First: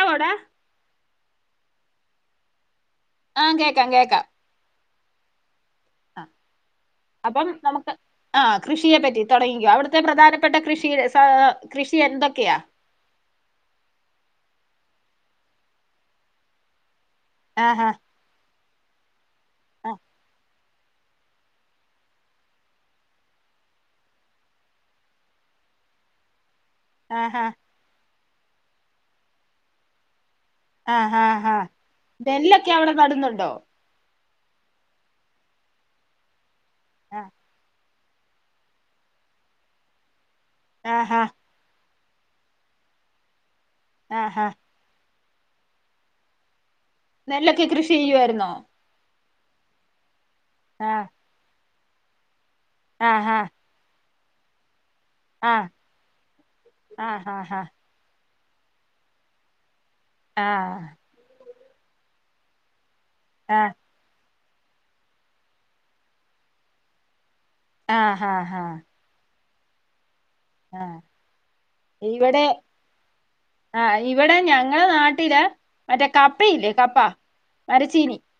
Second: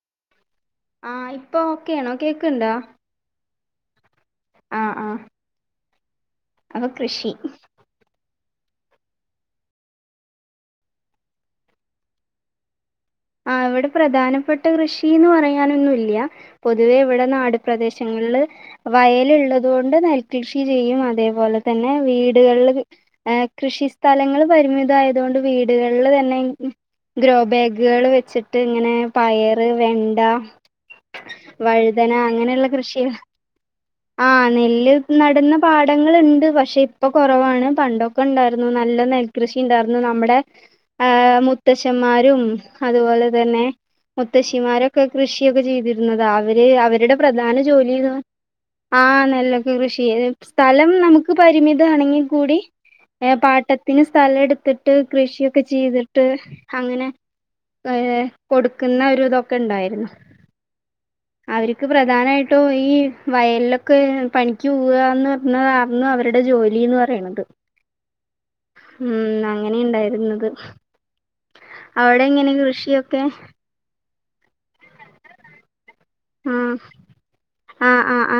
ടോടാ ആഹ്. ഇപ്പൊ ഓക്കെയാണോ? കേക്ണ്ടോ? ആഹ് കേക്കാം കേക്കാം ആഹ് ആഹ് ആഹ് അപ്പൊ കൃഷി അപ്പം നമുക്ക് ആഹ് കൃഷിയെ പറ്റി തൊടങ്ങിക്കോ. അവിടുത്തെ പ്രധാനപ്പെട്ട കൃഷി സാ കൃഷി എന്തൊക്കെയാ? ആഹ് ഇവിടെ പ്രധാനപ്പെട്ട കൃഷീന്ന് പറയാനൊന്നൂല്ല്യ. പൊതുവേ ഇവിടെ നാട് ആഹാ പ്രദേശങ്ങളില് വയല്ള്ളതു കൊണ്ട് ആഹ് നെൽകൃ ഷി ചെയ്യും അതേപോലെ തന്നെ വീടുകളിൽ ഏഹ് കൃഷി സ്ഥലങ്ങൾ പരിമിതമായത് കൊണ്ട് വീടുകളിൽ തന്നെ ഗ്രോ ആഹാ ബാഗുകൾ വെച്ചിട്ട് ഇങ്ങനെ പയറ് വെണ്ട ആഹാ ഹാ വഴുതന അങ്ങനെയുള്ള നെല്ലൊക്കെ അവിടെ കൃഷി നടുന്നുണ്ടോ ആഹ് നെല്ല് നടുന്ന പാഠങ്ങളുണ്ട് പക്ഷെ ഇപ്പൊ ആഹ് കുറവാണ് പണ്ടൊ ക്ക ഇണ്ടായിരുന്നു നല്ല നെൽകൃഷി ഉണ്ടായിരുന്നു നമ്മുടെ ആഹ് ആഹ് മുത്തശ്ശന്മാരും അതുപോലെ തന്നെ ആഹാ മുത്തശ്ശിമാരും ക്കെ കൃഷിയൊക്കെ ചെയ്തിരുന്നുന്നതാ അവര് അവരുടെ പ്രധാന നെല്ലൊക്കെ കൃഷി ജോലിന്ന് ചെയ്യുവായിരുന്നോ ആഹ് നെല്ലൊക്കെ കൃഷി ചെയ്ത് സ്ഥലം ആഹ് നമുക്ക് പരിമിതമാണെങ്കിൽ കൂടി ആഹാ പാട്ടത്തിന് സ്ഥലം എടുത്തിട്ട് ട്ട് കൃഷിയൊക്കെ ആഹ് ചെയ്തിട്ട് അങ്ങനെ ആഹാഹാ ഏ കൊടുക്കുന്ന ഒരു ഇതൊക്കെ ഉണ്ടായിരുന്നു ആഹ് അവരിക്ക് പ്രധാനമായിട്ടും ഈ ആഹ് വയലിലൊക ഒക്കെ പണിക്ക് പോവാന്ന് പറഞ്ഞതായിരുന്നു അവരുടെ ജോലിന്ന് പറയണത് ആഹ് ആഹ് ഉം അങ്ങനെ ഇണ്ടായിരുന്നത് ആഹ് അവിടെ ഇവിടെ എങ്ങനെ കൃഷിയൊക്കെ ആഹ് ഇവിടെ ഞങ്ങള നാട്ടില് മറ്റേ ആ കപ്പയില്ലേ കപ്പ ആ മരച്ചീനി ആ ആ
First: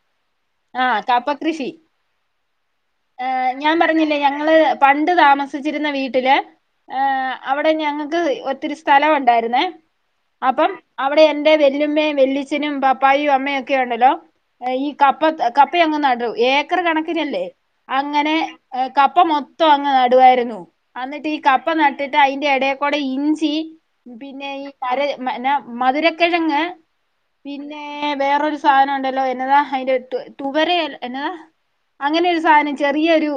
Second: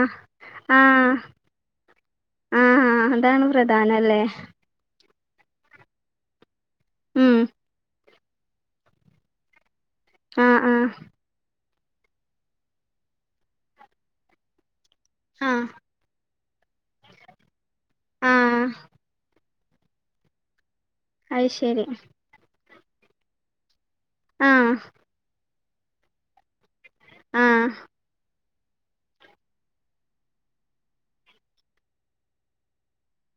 ആ കപ്പ കൃഷി ആ അതാണ് ഞാൻ പറഞ്ഞില്ലേ പ്രധാനല്ലേ ഞങ്ങള് പണ്ട് താമസിച്ചിരുന്ന വീട്ടില് ഉം അവിടെ ഞങ്ങ ഒത്തിരി സ്ഥലം ഉണ്ടായിരുന്നേ ആ അപ്പം ആ അവിടെ എ എന്റെ വെല്ലുമ്മേം വെല്ലിച്ചനും പപ്പായും അമ്മയും ഒക്കെ ഉണ്ടല്ലോ ഈ കപ്പ ആ കപ്പ അങ്ങ് നടും ഏക്കറ് കണക്കിനല്ലേ ആ അങ്ങനെ കപ്പ മൊത്തം അങ്ങ് നടുവായിരുന്നു അന്നിട്ട് ഈ അത് കപ്പ ശരി നട്ടിട്ട് അതിൻ്റെ ഇട കുടെ ഇഞ്ചി പിന്നെ ആ ഈ മര പിന്ന മധുരക്കിഴങ്ങ് ആ ആ പിന്നെ വേറൊരു സാധനം ഉണ്ടല്ലോ എന്നതാ അതിന്റെ തു തുവരാ എന്നതാ അങ്ങനെ ഒരു സാധനം ചെറിയൊരു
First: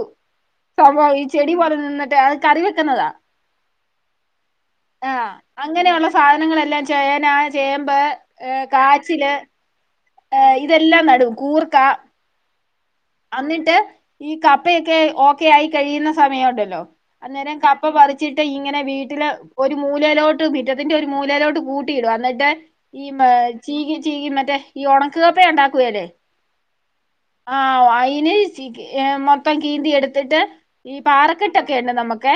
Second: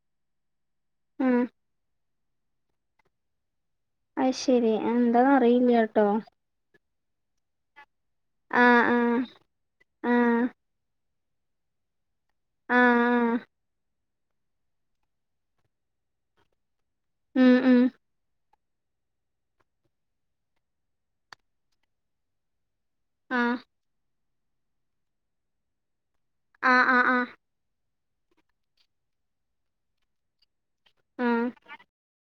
സംഭവം ഈ ചെടി പോലെ നിന്നിട്ട് അത് കറി വെക്കുന്നതാണ് അത് ശരി എന്താന്ന് ആഹ് അറിയില്ല കേട്ടോ അങ്ങനെയുള്ള സാധനങ്ങളെല്ലാം ചേന ചേമ്പ് ആ ഏഹ് ആ കാച്ചില് ആ ഇതെല്ലാം നടും കൂർക്ക ആഹ് അന്നിട്ട് ഈ കപ്പയൊക്കെ ഓക്കെ ആയി കഴിയുന്ന സമയുണ്ടല്ലോ ഉം അന്നേരം ഉം കപ്പ പറിച്ചിട്ട് ഇങ്ങനെ വീട്ടില് ഒരു മൂലയിലോട്ട് മിറ്റത്തിന്റെ ഒരു മൂലയിലോട്ട് കൂട്ടിയിടും അന്നിട്ട് ഈ മ ആ ചീകി ചീകി മറ്റേ ഈ ഒണക്ക്‌ കപ്പയുണ്ടാക്കുവേലെ ആഹ് ആഹ് ആഹ് ആ അയിന് ചീകി മൊത്തം കീന്തി എടുത്തിട്ട് ഈ ആ പാറക്കെട്ടൊക്കെയുണ്ട് നമ്മക്കെ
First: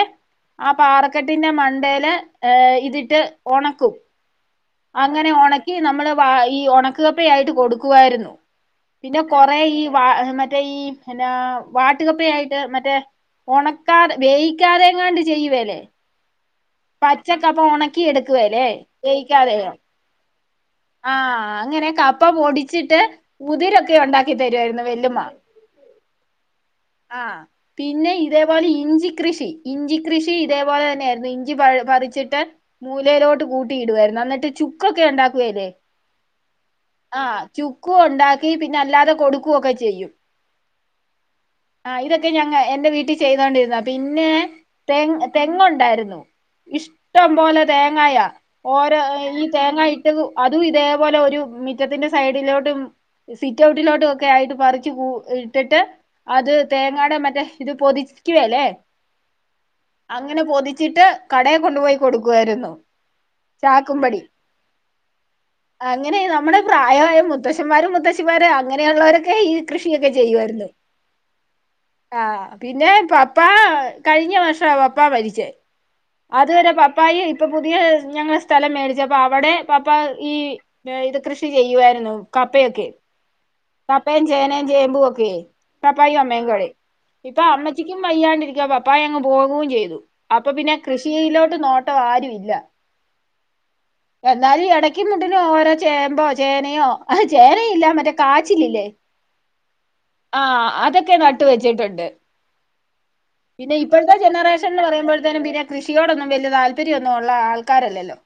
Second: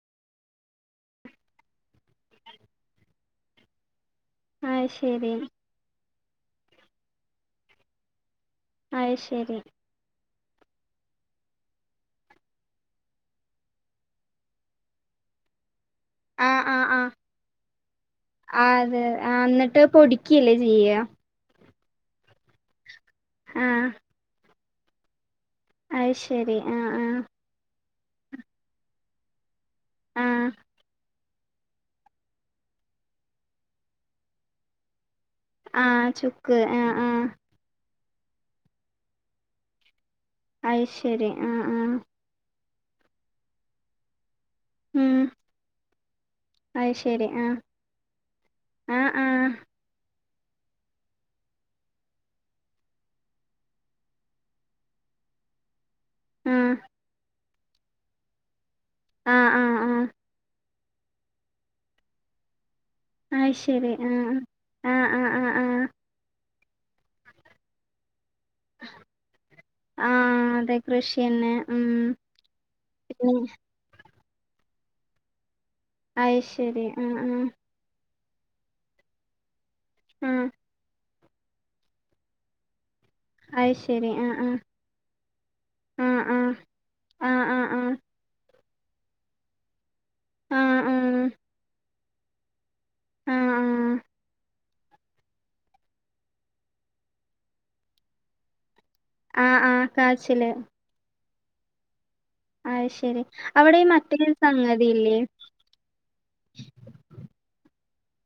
ആ പാറക്കെട്ടിന്റെ മണ്ടേല് ഇതിട്ട് ഒണക്കും അത് അങ്ങനെ ശരി ഉണക്കി നമ്മള് വ ഈ ഉണക്കു കപ്പ ആയിട്ട് കൊടുക്കുവായിരുന്നു അത് പിന്നെ കൊറെ ശരി ഈ വ മറ്റേ ഈ എന്നാ വാട്ടുകപ്പയായിട്ട് മറ്റേ ഒണക്കാതെ വേയിക്കാതെയെങ്ങാണ്ട് ചെയ്യുവേലെ ആ ആ ആ പച്ചക്കപ്പ ഒണക്കി എടുക്കുവേലെ വേയിക്കാതെ ല്ലേ ചെയ്യാ ആഹ് അങ്ങനെ കപ്പ പൊടിച്ചിട്ട് ആഹ് മുതിരൊക്കെ ഒണ്ടാക്കി തരുവായിരുന്നു വെല്ലുമ്മ അയ് ശരി ആഹ് ആഹ് പിന്നെ ഇതേ പോലെ ഇഞ്ചി കൃഷി ഇഞ്ചി കൃഷി ആഹ് ഇതേ പോലെ തന്നെയായിരുന്നു ഇ ഞ്ചി പ പറിച്ചിട്ട് മൂലയിലോട്ട് കൂട്ടി ഇടുവാരുന്നു അന്നിട്ട് ചുക്കൊക്കെ ഉണ്ടാക്കുവേലെ ആഹ് ചുക്ക് ആഹ് ആഹ് ചുക്കും ഒണ്ടാക്കി പിന്നെ അല്ലാതെ കൊടുക്കുവൊക്കെ ചെയ്യും അയ് ശരി ആഹ് ആഹ് ക്കെ ഞങ്ങ എന്റെ വീട്ടി ചെയ്തോണ്ടിരുന്നതാ, പിന്നെ ഉം തേങ്ങ് തെങ്ങൊണ്ടാരുന്നു അത് ശരി ഇഷ്ടം ആഹ് പോലെ തേങ്ങായാ, ഓരോ ആഹ് ഈ ആഹ് തേങ്ങായി തു അതും ഇതേപോലെ ഒരു മി റ്റത്തിന്റെ സൈഡിലോട്ടും സിറ്റൗട്ടിലോട്ടൊക്കെയായിട്ട് പറിച്ച് കൂ ഇട്ടിട്ട് അത് ആഹ് തേങ്ങാടെ മറ്റേ ഇത് പൊതിക്കുവേലെ ആഹ് ആഹ് അങ്ങനെ പൊതിച്ചിട്ട് കടേ കൊണ്ടുപോയി കൊടുക്കുവായിരുന്നു അയ് ശരി ചാക്കുംപടി ആഹ് ആഹ് ആഹ് ആഹ് ആഹ് അങ്ങനെ നമ്മടെ പ്രായവായ മുത്തശ്ശന്മാരും മുത്തശ്ശിമാരും അങ്ങനെയുള്ളവരൊക്കെ ഈ കൃഷിയൊക്കെ ചെയ്യുമായിരുന്നു ഏഹ് ഉം ആഹ് പിന്നെ പപ്പാ കഴിഞ്ഞ വർഷാ പപ്പാ മരിച്ചേ, അത് അതുവരെ ശരി ആഹ് പപ്പായും ഇപ്പൊ ആഹ് പുതിയ ഞങ്ങ സ്ഥലം മേടിച്ചപ്പ അവടെ പപ്പ ഈ ആഹ് ഇത് കൃഷി ചെയ്യുവായിരുന്നു കപ്പയൊക്കെ അത് ശരി കപ്പയും ആഹ് ചേനയും ചേമ്പും ഒക്കെ ആഹ് പപ്പയും അമ്മയും ആഹ് കൂടി ഇപ്പൊ ആഹ് ആഹ് അമ്മച്ചിക്കും വയ്യാണ്ടിരിക്ക പ പ്പായങ്ങ് പോകും ചെയ്തു. അപ്പൊ ആഹ് പിന്നെ ആഹ് ആഹ് കൃഷിയിലോട്ട് നോട്ടം ആരും ഇല്ല ആഹ് ആഹ് എന്നാലും എടക്ക് മുട്ടിന് ഓരോ ചേമ്പോ ചേനയോ ആഹ് ചേനയില്ല മറ്റേ കാച്ചിലില്ലേ ആഹ് ആഹ് കാച്ചില് ആഹ് അതൊക്കെ നട്ട് വെച്ചിട്ടൊണ്ട് അത് ശരി. പിന്നെ അവിടെ ഈ ഇപ്പഴത്തെ മറ്റൊരു ജനറേഷൻന്ന് സംഗതിയില്ലേ? പറയുമ്പോഴത്തേനും പിന്നെ കൃഷിയോടൊന്നും വല്ല്യ താല്പര്യമൊന്നു ഒള്ള ആൾക്കാരല്ലല്ലോ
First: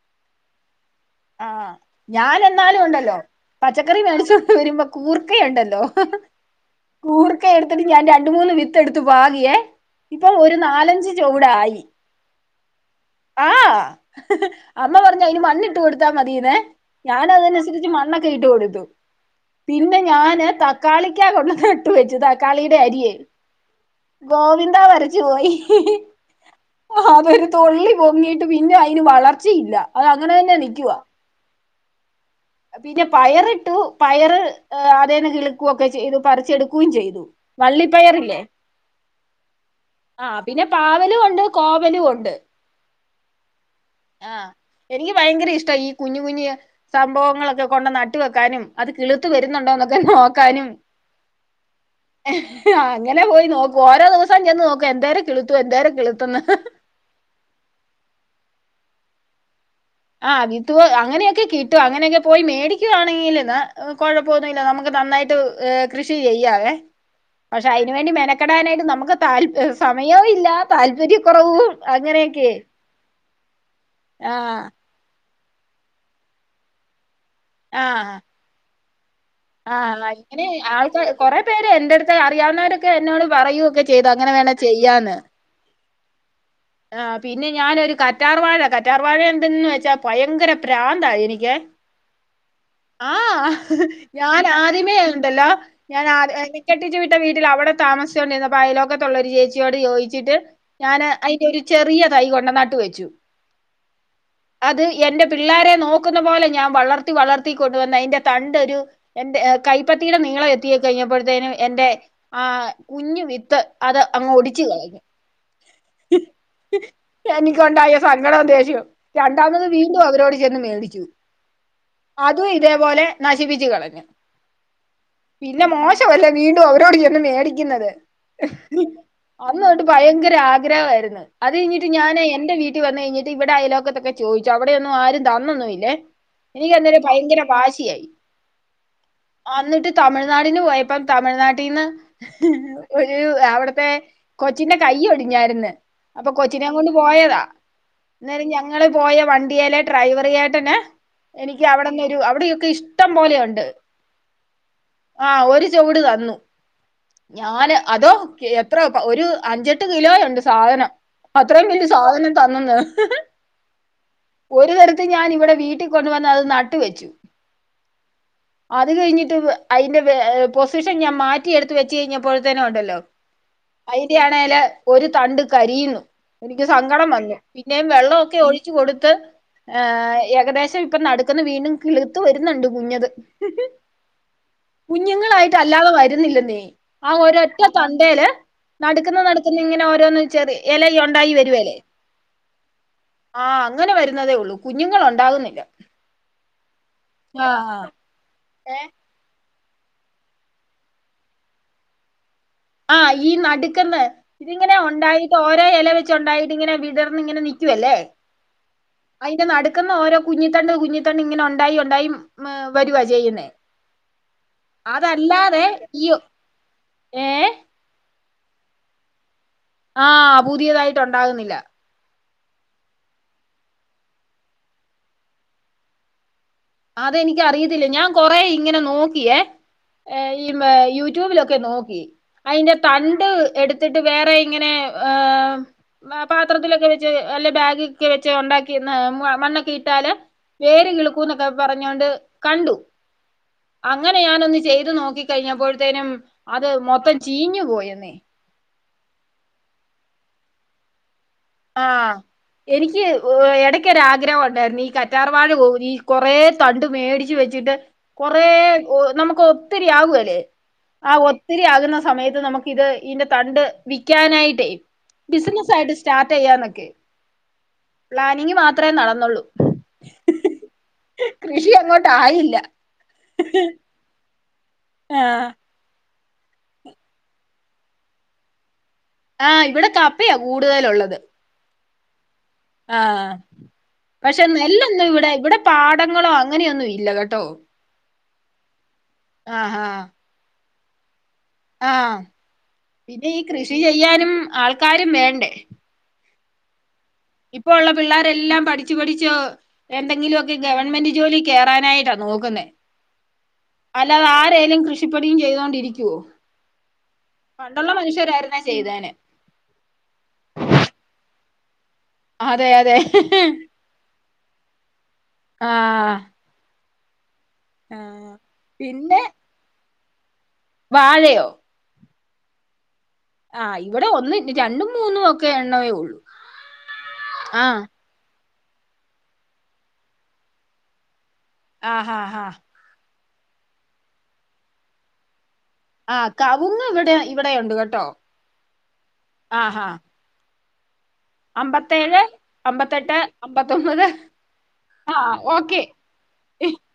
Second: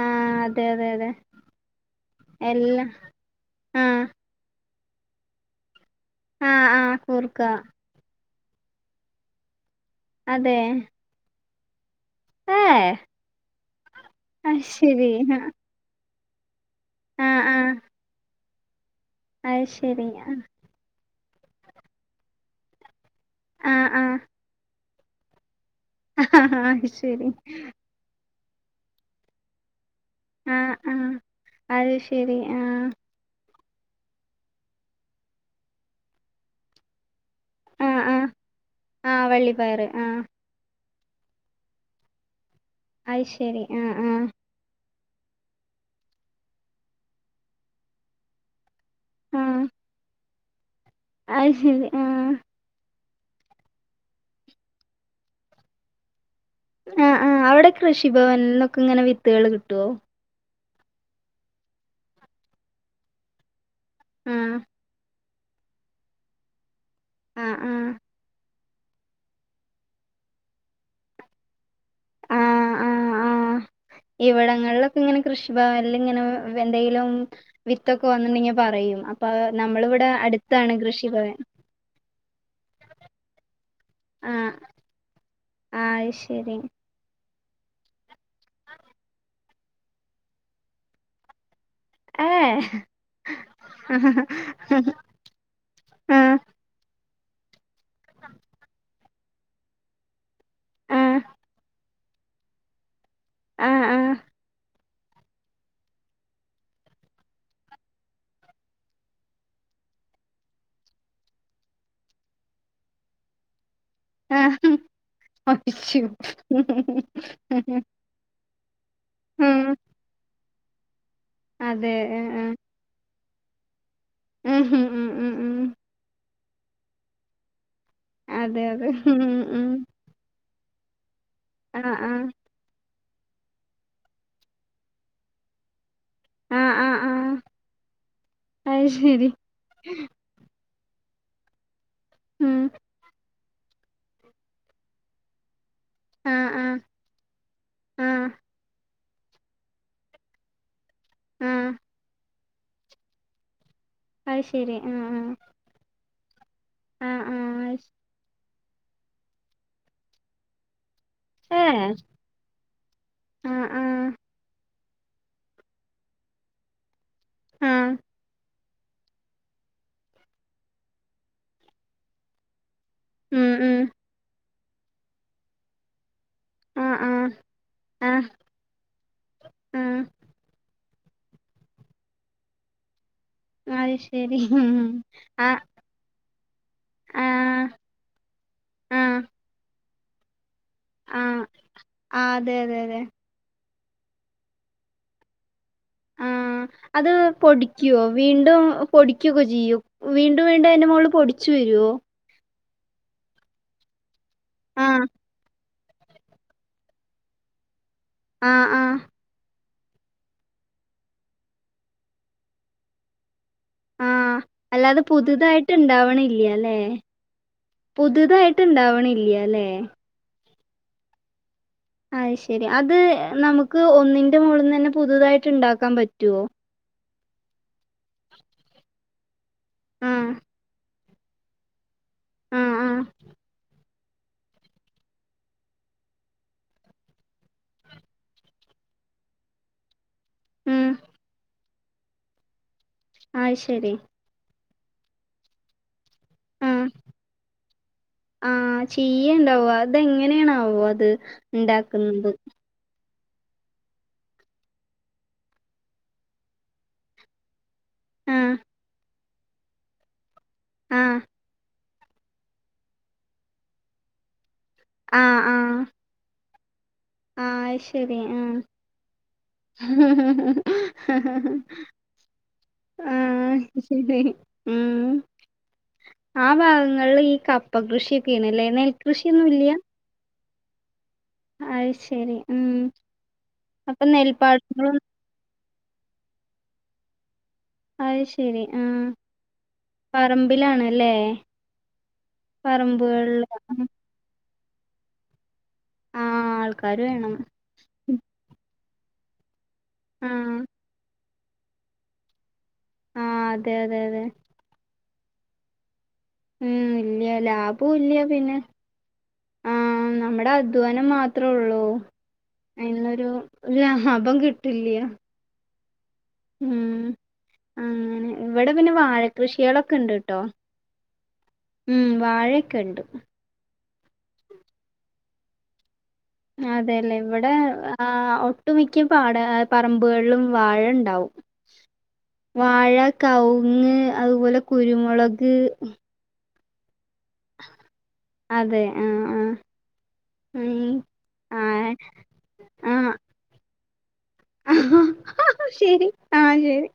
ആ അതെ അതെ അതെ ആഹ് ഞാൻ എന്നാലു എല്ലാം ഒണ്ടല്ലോ ആ പച്ചക്കറി മേടിച്ചോണ്ട് വരുമ്പോ കൂർക്കയുണ്ടല്ലോ ആ ആ കൂർക്ക എടുത്തിട്ട് ഞാൻ രണ്ട് മൂന്ന് വിത്തെടുത്തു പാകിയെ ഇപ്പൊ ഒരു നാലഞ്ച് ചോവ്ടായി ഏഹ് അമ്മ പറഞ്ഞ് അയിന് മണ്ണിട്ട് കൊടുത്താ മതീന്നെ ആ ആ ഞാനതനുസരിച്ച് മണ്ണൊക്കെ ഇട്ട് കൊടുത്തു, അത് പിന്നെ ശരി. ഞാന് തക്കാളിക്കാ കൊണ്ട് നട്ട് വെച്ചു, തക്കാളിയുടെ അരിയെ. ആ ആ ആ, ഗോവിന്ദ വര ച്ച് പോയി, അത് ശരി. അതൊരു തൊള്ളി പൊങ്ങി യിട്ട് പിന്നെ അയിന് വളർച്ചയില്ല, അത് അങ്ങനെ തന്നെ ആ ആ നിക്കുവാ അത് ശരി ആഹ് പിന്നെ പയറിട്ടു പയറ് അതേന്ന് കിളിക്കുവൊക്കെ ചെയ്തു, പറിച്ചെടുക്കുകയും ചെയ്തു ആ ആ വള്ളിപ്പയറില്ലേ ആ വള്ളിപ്പയറ് ആ ആഹ് പിന്നെ പാവലും ഒണ്ട് കോവലും ഒണ്ട് അയ് ശെരി ആഹ് ആഹ് എനിക്ക് ഭയങ്കര ഇഷ്ടാ ഈ കുഞ്ഞു കുഞ്ഞു സംഭവങ്ങളൊക്കെ കൊണ്ട് നട്ട് വെക്കാനും അത് കിളുത്ത് വരുന്നുണ്ടോ എന്നൊക്കെ നോക്കാനും ആയ് ശെരി ആഹ് അങ്ങനെ പോയി നോക്കും. ഓരോ ദിവസം ചെന്ന് നോക്കും എന്തേരം കിളിത്തു എന്തേരം കിളിത്തെന്ന് ആഹ് ആഹ് അവിടെ കൃഷിഭവനിന്നൊക്കെ ഇങ്ങനെ വിത്തുകള് കിട്ടുവോ ആഹ് വിത്ത് അങ്ങനെയൊക്കെ കിട്ടും അങ്ങനെയൊക്കെ പോയി മേടിക്കുയാണെങ്കിൽ എന്നാ ആ കൊഴപ്പമൊന്നുമില്ല നമു ക്ക് നന്നായിട്ട് കൃഷി ചെയ്യാവെ, ആ പക്ഷെ ആ അതിന് വേണ്ടി മെന ക്കെടാനായിട്ടും നമുക്ക് താല്പ സമയവും ഇല്ല താല്പര്യ കുറവും ആ അങ്ങനെയൊക്കെ ആ ആ ആഹ് ഇവിടങ്ങളിലൊക്കെ ഇങ്ങനെ കൃഷി ഭവനിൽ ഇങ്ങനെ എന്തെലും വിത്തൊക്കെ ആഹ് വന്നിട്ടുണ്ടെങ്കിൽ പറയും അപ്പൊ നമ്മളിവിടെ അടുത്താണ് കൃഷി ഭവൻ എന്റെ അടുത്ത് അറിയാവുന്നവരൊക്കെ എന്നോട് പറയുവൊക്കെ ചെയ്തു അങ്ങനെ വേണെ ചെയ്യാന്ന് ആയ് ശെരി ആഹ് പിന്നെ ഞാനൊരു കറ്റാർവാഴ കറ്റാർവാഴ എന്തന്ന് വെച്ചാ ഭയങ്കര പ്രാന്തായി എനിക്ക് ഏ ആഹ് ഹ് ഹ് ഞാൻ ആദ്യമേ ഉണ്ടല്ലോ ഞാൻ ആ ക്കെട്ടിച്ചു വിട്ട വീട്ടിൽ അവിടെ താമസിച്ചോണ്ടിരുന്നപ്പ അയലോകത്തുള്ളരു ചേച്ചിയോട് ചോദിച്ചിട്ട് ആ ഞാന് അതിന്റെ ഒരു ചെറിയ തൈ കൊണ്ട നട്ട് വെച്ചു ആഹ് ആഹ്.. അത് എന്റെ പിള്ളോരെ നോക്കുന്ന പോലെ ഞാൻ വളർത്തി വളർത്തി കൊണ്ടുവന്ന അതിറെ തണ്ടരു എൻറെ കൈപ്പത്തീടെ നീളം എത്തി കഴിഞ്ഞപ്പോഴത്തേനും എന്റെ ആ കുഞ്ഞ് വിത്ത് അത് അങ്ങ് ഒടിച്ച് കളഞ്ഞു അച്ചോ ഹ് ഹ് ഹ്... എനിക്കുണ്ടായ സങ്കടവും ദേഷ്യം രണ്ടാമത് വീണ്ടും അവരോട് ചെന്ന് മേടിച്ചു അതെ അതും ഇതേ പോലെ നശിപ്പിച്ചു കളഞ്ഞു ഉം ഉം.. ഉം ഉം പിന്നെ ഉം. മോശമല്ലേ വീണ്ടും അവരോട് ചെന്ന് മേടിക്കുന്നത് അതെ ഹ് അതെ ഉം അന്ന് ഉം ന്നേട്ട് ഭയങ്കര ആഗ്ര ആഗ്രഹമായിരുന്നു അത് ആ കഴിഞ്ഞിട്ട് ആ ഞാൻ എന്റെ വീട്ടീ വന്ന് കഴിഞ്ഞട്ട് ഇവിടെ ആയലോക്കത്തൊക്കെ ചോദിച്ചു അവിടെയൊന്നും ആരും തന്നൊന്നുംല്ലേ ആ ആ എനിക്ക്അന്നേരം ആ ഭയങ്കര വാശിയായി അത് ശരി അന്നിട്ട് തമിഴ്നാടിന് പോയപ്പം തമിഴ്നാട്ടിൽന്ന് ഹ് ഉം ഹ് ഒരു അവിടത്തെ കൊച്ചിന്റെ കൈ ഒടിഞ്ഞായിർന്നു അപ്പൊ ആ ആ കൊച്ചിനെ കൊണ്ട് പോയതാ ആ അന്നേരം ഞങ്ങള് പോയ വണ്ടിയെലെ ഡ്രൈവർ ചേട്ടൻ ആ എനിക്ക് അവിടന്ന ഒരു അവിടെയൊക്കെ ഇഷ്ടം പോലെയുണ്ട് അത് ശരി ആ ആഹ് ഒരു ചുവട് തന്നു ആ ആ ഞാന് അതോ എത്ര ഒരു അഞ്ചെട്ട് കിലോയ ഉണ്ട് സാധനം ആ അത്രയും ഏ വലിയ സാധനം തന്നന്ന് ഹ് ഹ് ആഹ് ആഹ് ഒരു തരത്തി ഞാൻ ഇവിടെ വീട്ടിൽ കൊണ്ടുവന്ന് അത് നട്ട് വെച്ചു ആഹ്.. അത് കഴിഞ്ഞിട്ട് അതിന്റെ പൊസിഷൻ ഞാൻ മാറ്റിയെടുത്ത് വെച്ച കഴിഞ്ഞപ്പോഴത്തന്നെ ഉണ്ടല്ലോ ഉം ഉം അയിന്റെയാണേല ഒരു തണ്ട് കരിയുന്നു എനിക്ക് ആഹ് സങ്കടം ആഹ് വന്നു പിന്നേം ആഹ് വെള്ളമൊക്കെ ഒഴിച്ചു കൊടുത്ത് ആഹ് ഹ് ഏകദേശം ഇപ്പം നടുക്കുന്ന് വീണ്ടും കിളുത്ത് വരുന്നുണ്ട് കുഞ്ഞത് ഹ് ഹ് അത് ശരി ഉം കുഞ്ഞുങ്ങളായിട്ട് ആഹ് അല്ലാതെ വരുന്നില്ലെന്നെ ആ ഒരൊറ്റ ആഹ് തണ്ട് തണ്ടേൽ ആഹ് നടക്കുന്നു നടക്കുന്നുന്നു ഇങ്ങനെ ഓരോന്ന് വെച്ചാറിയ ഇല ഉണ്ടായി ആഹ് വരുല്ലേ ആഹ് അതെ അതെ അതെ ആഹ് അങ്ങനെ വരുന്നതേ ഉള്ളൂ കുഞ്ഞുങ്ങള ഉണ്ടാകുന്നില്ല ആഹ് അത് ആഹ് പൊടിക്കുവോ വീണ്ടും പൊടിക്കക്കെ ചെയ്യും വീണ്ടും വീണ്ടും അതിന്റെ മോള് പൊടിച്ചു വരുവോ? ആഹ ഈ നടുക്കന്ന് ഇതിങ്ങനെ ആഹ് ഉണ്ടായിട്ട് ഓരോ ഇ ഇല വെ ച് ണ്ടായിട്ട് ഇങ്ങനെ വിടർന്ന് ഇങ്ങനെ നിക്കല്ലേ ആഹ് ആഹ് അയിന്റെ നടക്കുന്ന ഓരോ കുഞ്ഞിത്തണ്ട് കുഞ്ഞിത്തണ്ട് ഇങ്ങനെ ഉണ്ടായി ഉണ്ടായി വരുവാ ചെയ്യുന്നേ ആഹ് അല്ലാതെ അതല്ലാതെ പുതുതായിട്ട് യൂ ഇണ്ടാവണില്ല്യ അല്ലേ ഏ പുതുതായിട്ട് ണ്ടാവണില്ലയ ല്ലേ ആ പൂതിയതായിട്ട് ണ്ടാകുന്നില്ല അത് ശരി അത് നമുക്ക് ഒന്നിന്റെ മുകളുകളിൽ തന്നെ പുതുതായിട്ട് ഉണ്ടാക്കാൻ പറ്റുവോ അതെനിക്കറിയത്തില്ല ഞാൻ കൊറെ ഇങ്ങനെ നോക്കിയേ ഏ ആഹ് ഈ യൂട്യൂബിലൊക്കെ നോക്കി അതിന്റെ ആഹ് ആഹ് തണ്ട് എടുത്ത്- ത്തിട്ട് വേറെ ഇങ്ങനെ ആ പാത്രത്തിലൊക്കെ വെച്ച് അല്ല ബാഗ ഒക്കെ വെച്ച് ഉണ്ടാക്കി മണ്ണൊക്കെ ഇട്ടാല് ഉം വേര് കിളക്കൂന്നൊക്കെ പറഞ്ഞൊണ്ട് കണ്ടു ആയ് ശരി ന്നെ ഞാനൊന്ന് ചെയ്ത് നോക്കി കയ്ഞ്ഞപ്പോഴത്തേനും അത് മൊത്തം ചീഞ്ഞു പോയെന്നേ ആ ചീയ്യ്ണ്ടാവും അതെങ്ങനെയാണാവോ അത് ആ ഉണ്ടാക്കുന്നത് എനിക്ക് എടയ്ക്കൊരാഗ്രഹണ്ടായിരുന്നു ഈ കറ്റാർവാഴ ഊരി കൊറെ തണ്ട് മേടിച്ചു വെച്ചിട്ട് കൊറെ ആഹ് നമുക്ക് ഒത്തിരിയാകുല്ലേ ആ ആഹ് ഒത്തിരി ആകുന്ന സമയത്ത് നമുക്ക് ഇത് ഇന്റെ തണ്ട് വിക്കാനായിട്ടേ ആഹ് ആഹ് ബിസിനസായിട്ട് സ്റ്റാർട്ടെയ്യാന്നൊക്കെ ആഹ് അത് ശരി പ്ലാനിങ് ആഹ് മാത്രേ നടന്നൊള്ളൂ കൃഷി അങ്ങോട്ടായില്ല ആഹ് ഉം ആ ഭാഗങ്ങലീ ഈ കപ്പകൃഷിയൊക്കെണ്ല്ലേ നെൽകൃഷി ആ ഇവിടെ കപ്പയാ കൂടുതലൊള്ളത് അയ് ശെരി ആ പക്ഷെ നെൽപ്പാടങ്ങളും നെല്ലൊന്നും ഇവിടെ ഇവിടെ പാടങ്ങളോ അങ്ങനെയൊന്നും ഇല്ല കേട്ടോ അയ് ശെരി ആ ആ ആ പറമ്പിലാണല്ലേ ആ പിന്നെ ഈ പറമ്പുകളിൽ കൃഷി ആഹ് ചെയ്യാനും ആൾക്കാരും വേണ്ടേ ആൾക്കാര് വേണം ഇപ്പോള്ള പിള്ളേരെല്ലാം പഠിച്ച് പഠിച്ച് എന്തെങ്കിലൊക്കെ ആഹ് ഗവൺമെന്റ് ജോലി കേറാനായിട്ടാ നോക്കുന്നെ ആഹ് അതെ അതെ അതെ അല്ലാതെ ആരേലും കൃഷിപ്പണിം ചെയ്തോണ്ടിരിക്കോ ഉം ഇല്ല ലാബോം ഇല്ല പിന്നെ ചെയ്തേനെ ആ നമ്മുടെ അധ്വാനം മാത്രൊള്ളു അതെ അതെ അയ്ന്നൊരു ഒരു ലാഭം കിട്ടില്ല ആ ഉം ഉം ഇവിടെ പിന്നെ വാഴ കൃഷികളൊക്കെ ണ്ട് ട്ടോ വാഴയോ ഉം വാഴയൊക്കെണ്ട് ആ ഇവടെ ഒന്ന് രണ്ടും മൂന്നും ഒക്കെ എണ്ണമേ ഉള്ളൂ അതെല്ലേ ഇവടെ ആഹ് ആ ഒട്ടുമിക്ക പാട പറമ്പുകളിലും വാഴണ്ടാവും ആ അ അ വാഴ കവുങ്ങ് അതുപോലെ കുരുമുളക് ആ കവുങ് ഇവടെ ഇവടെ ഒണ്ട് കേട്ടോ ആ ഉം അമ്പത്തേഴ് അമ്പത്തെട്ട് അമ്പത്തൊമ്പത് ആ ഓക്കെ ആ ശെരി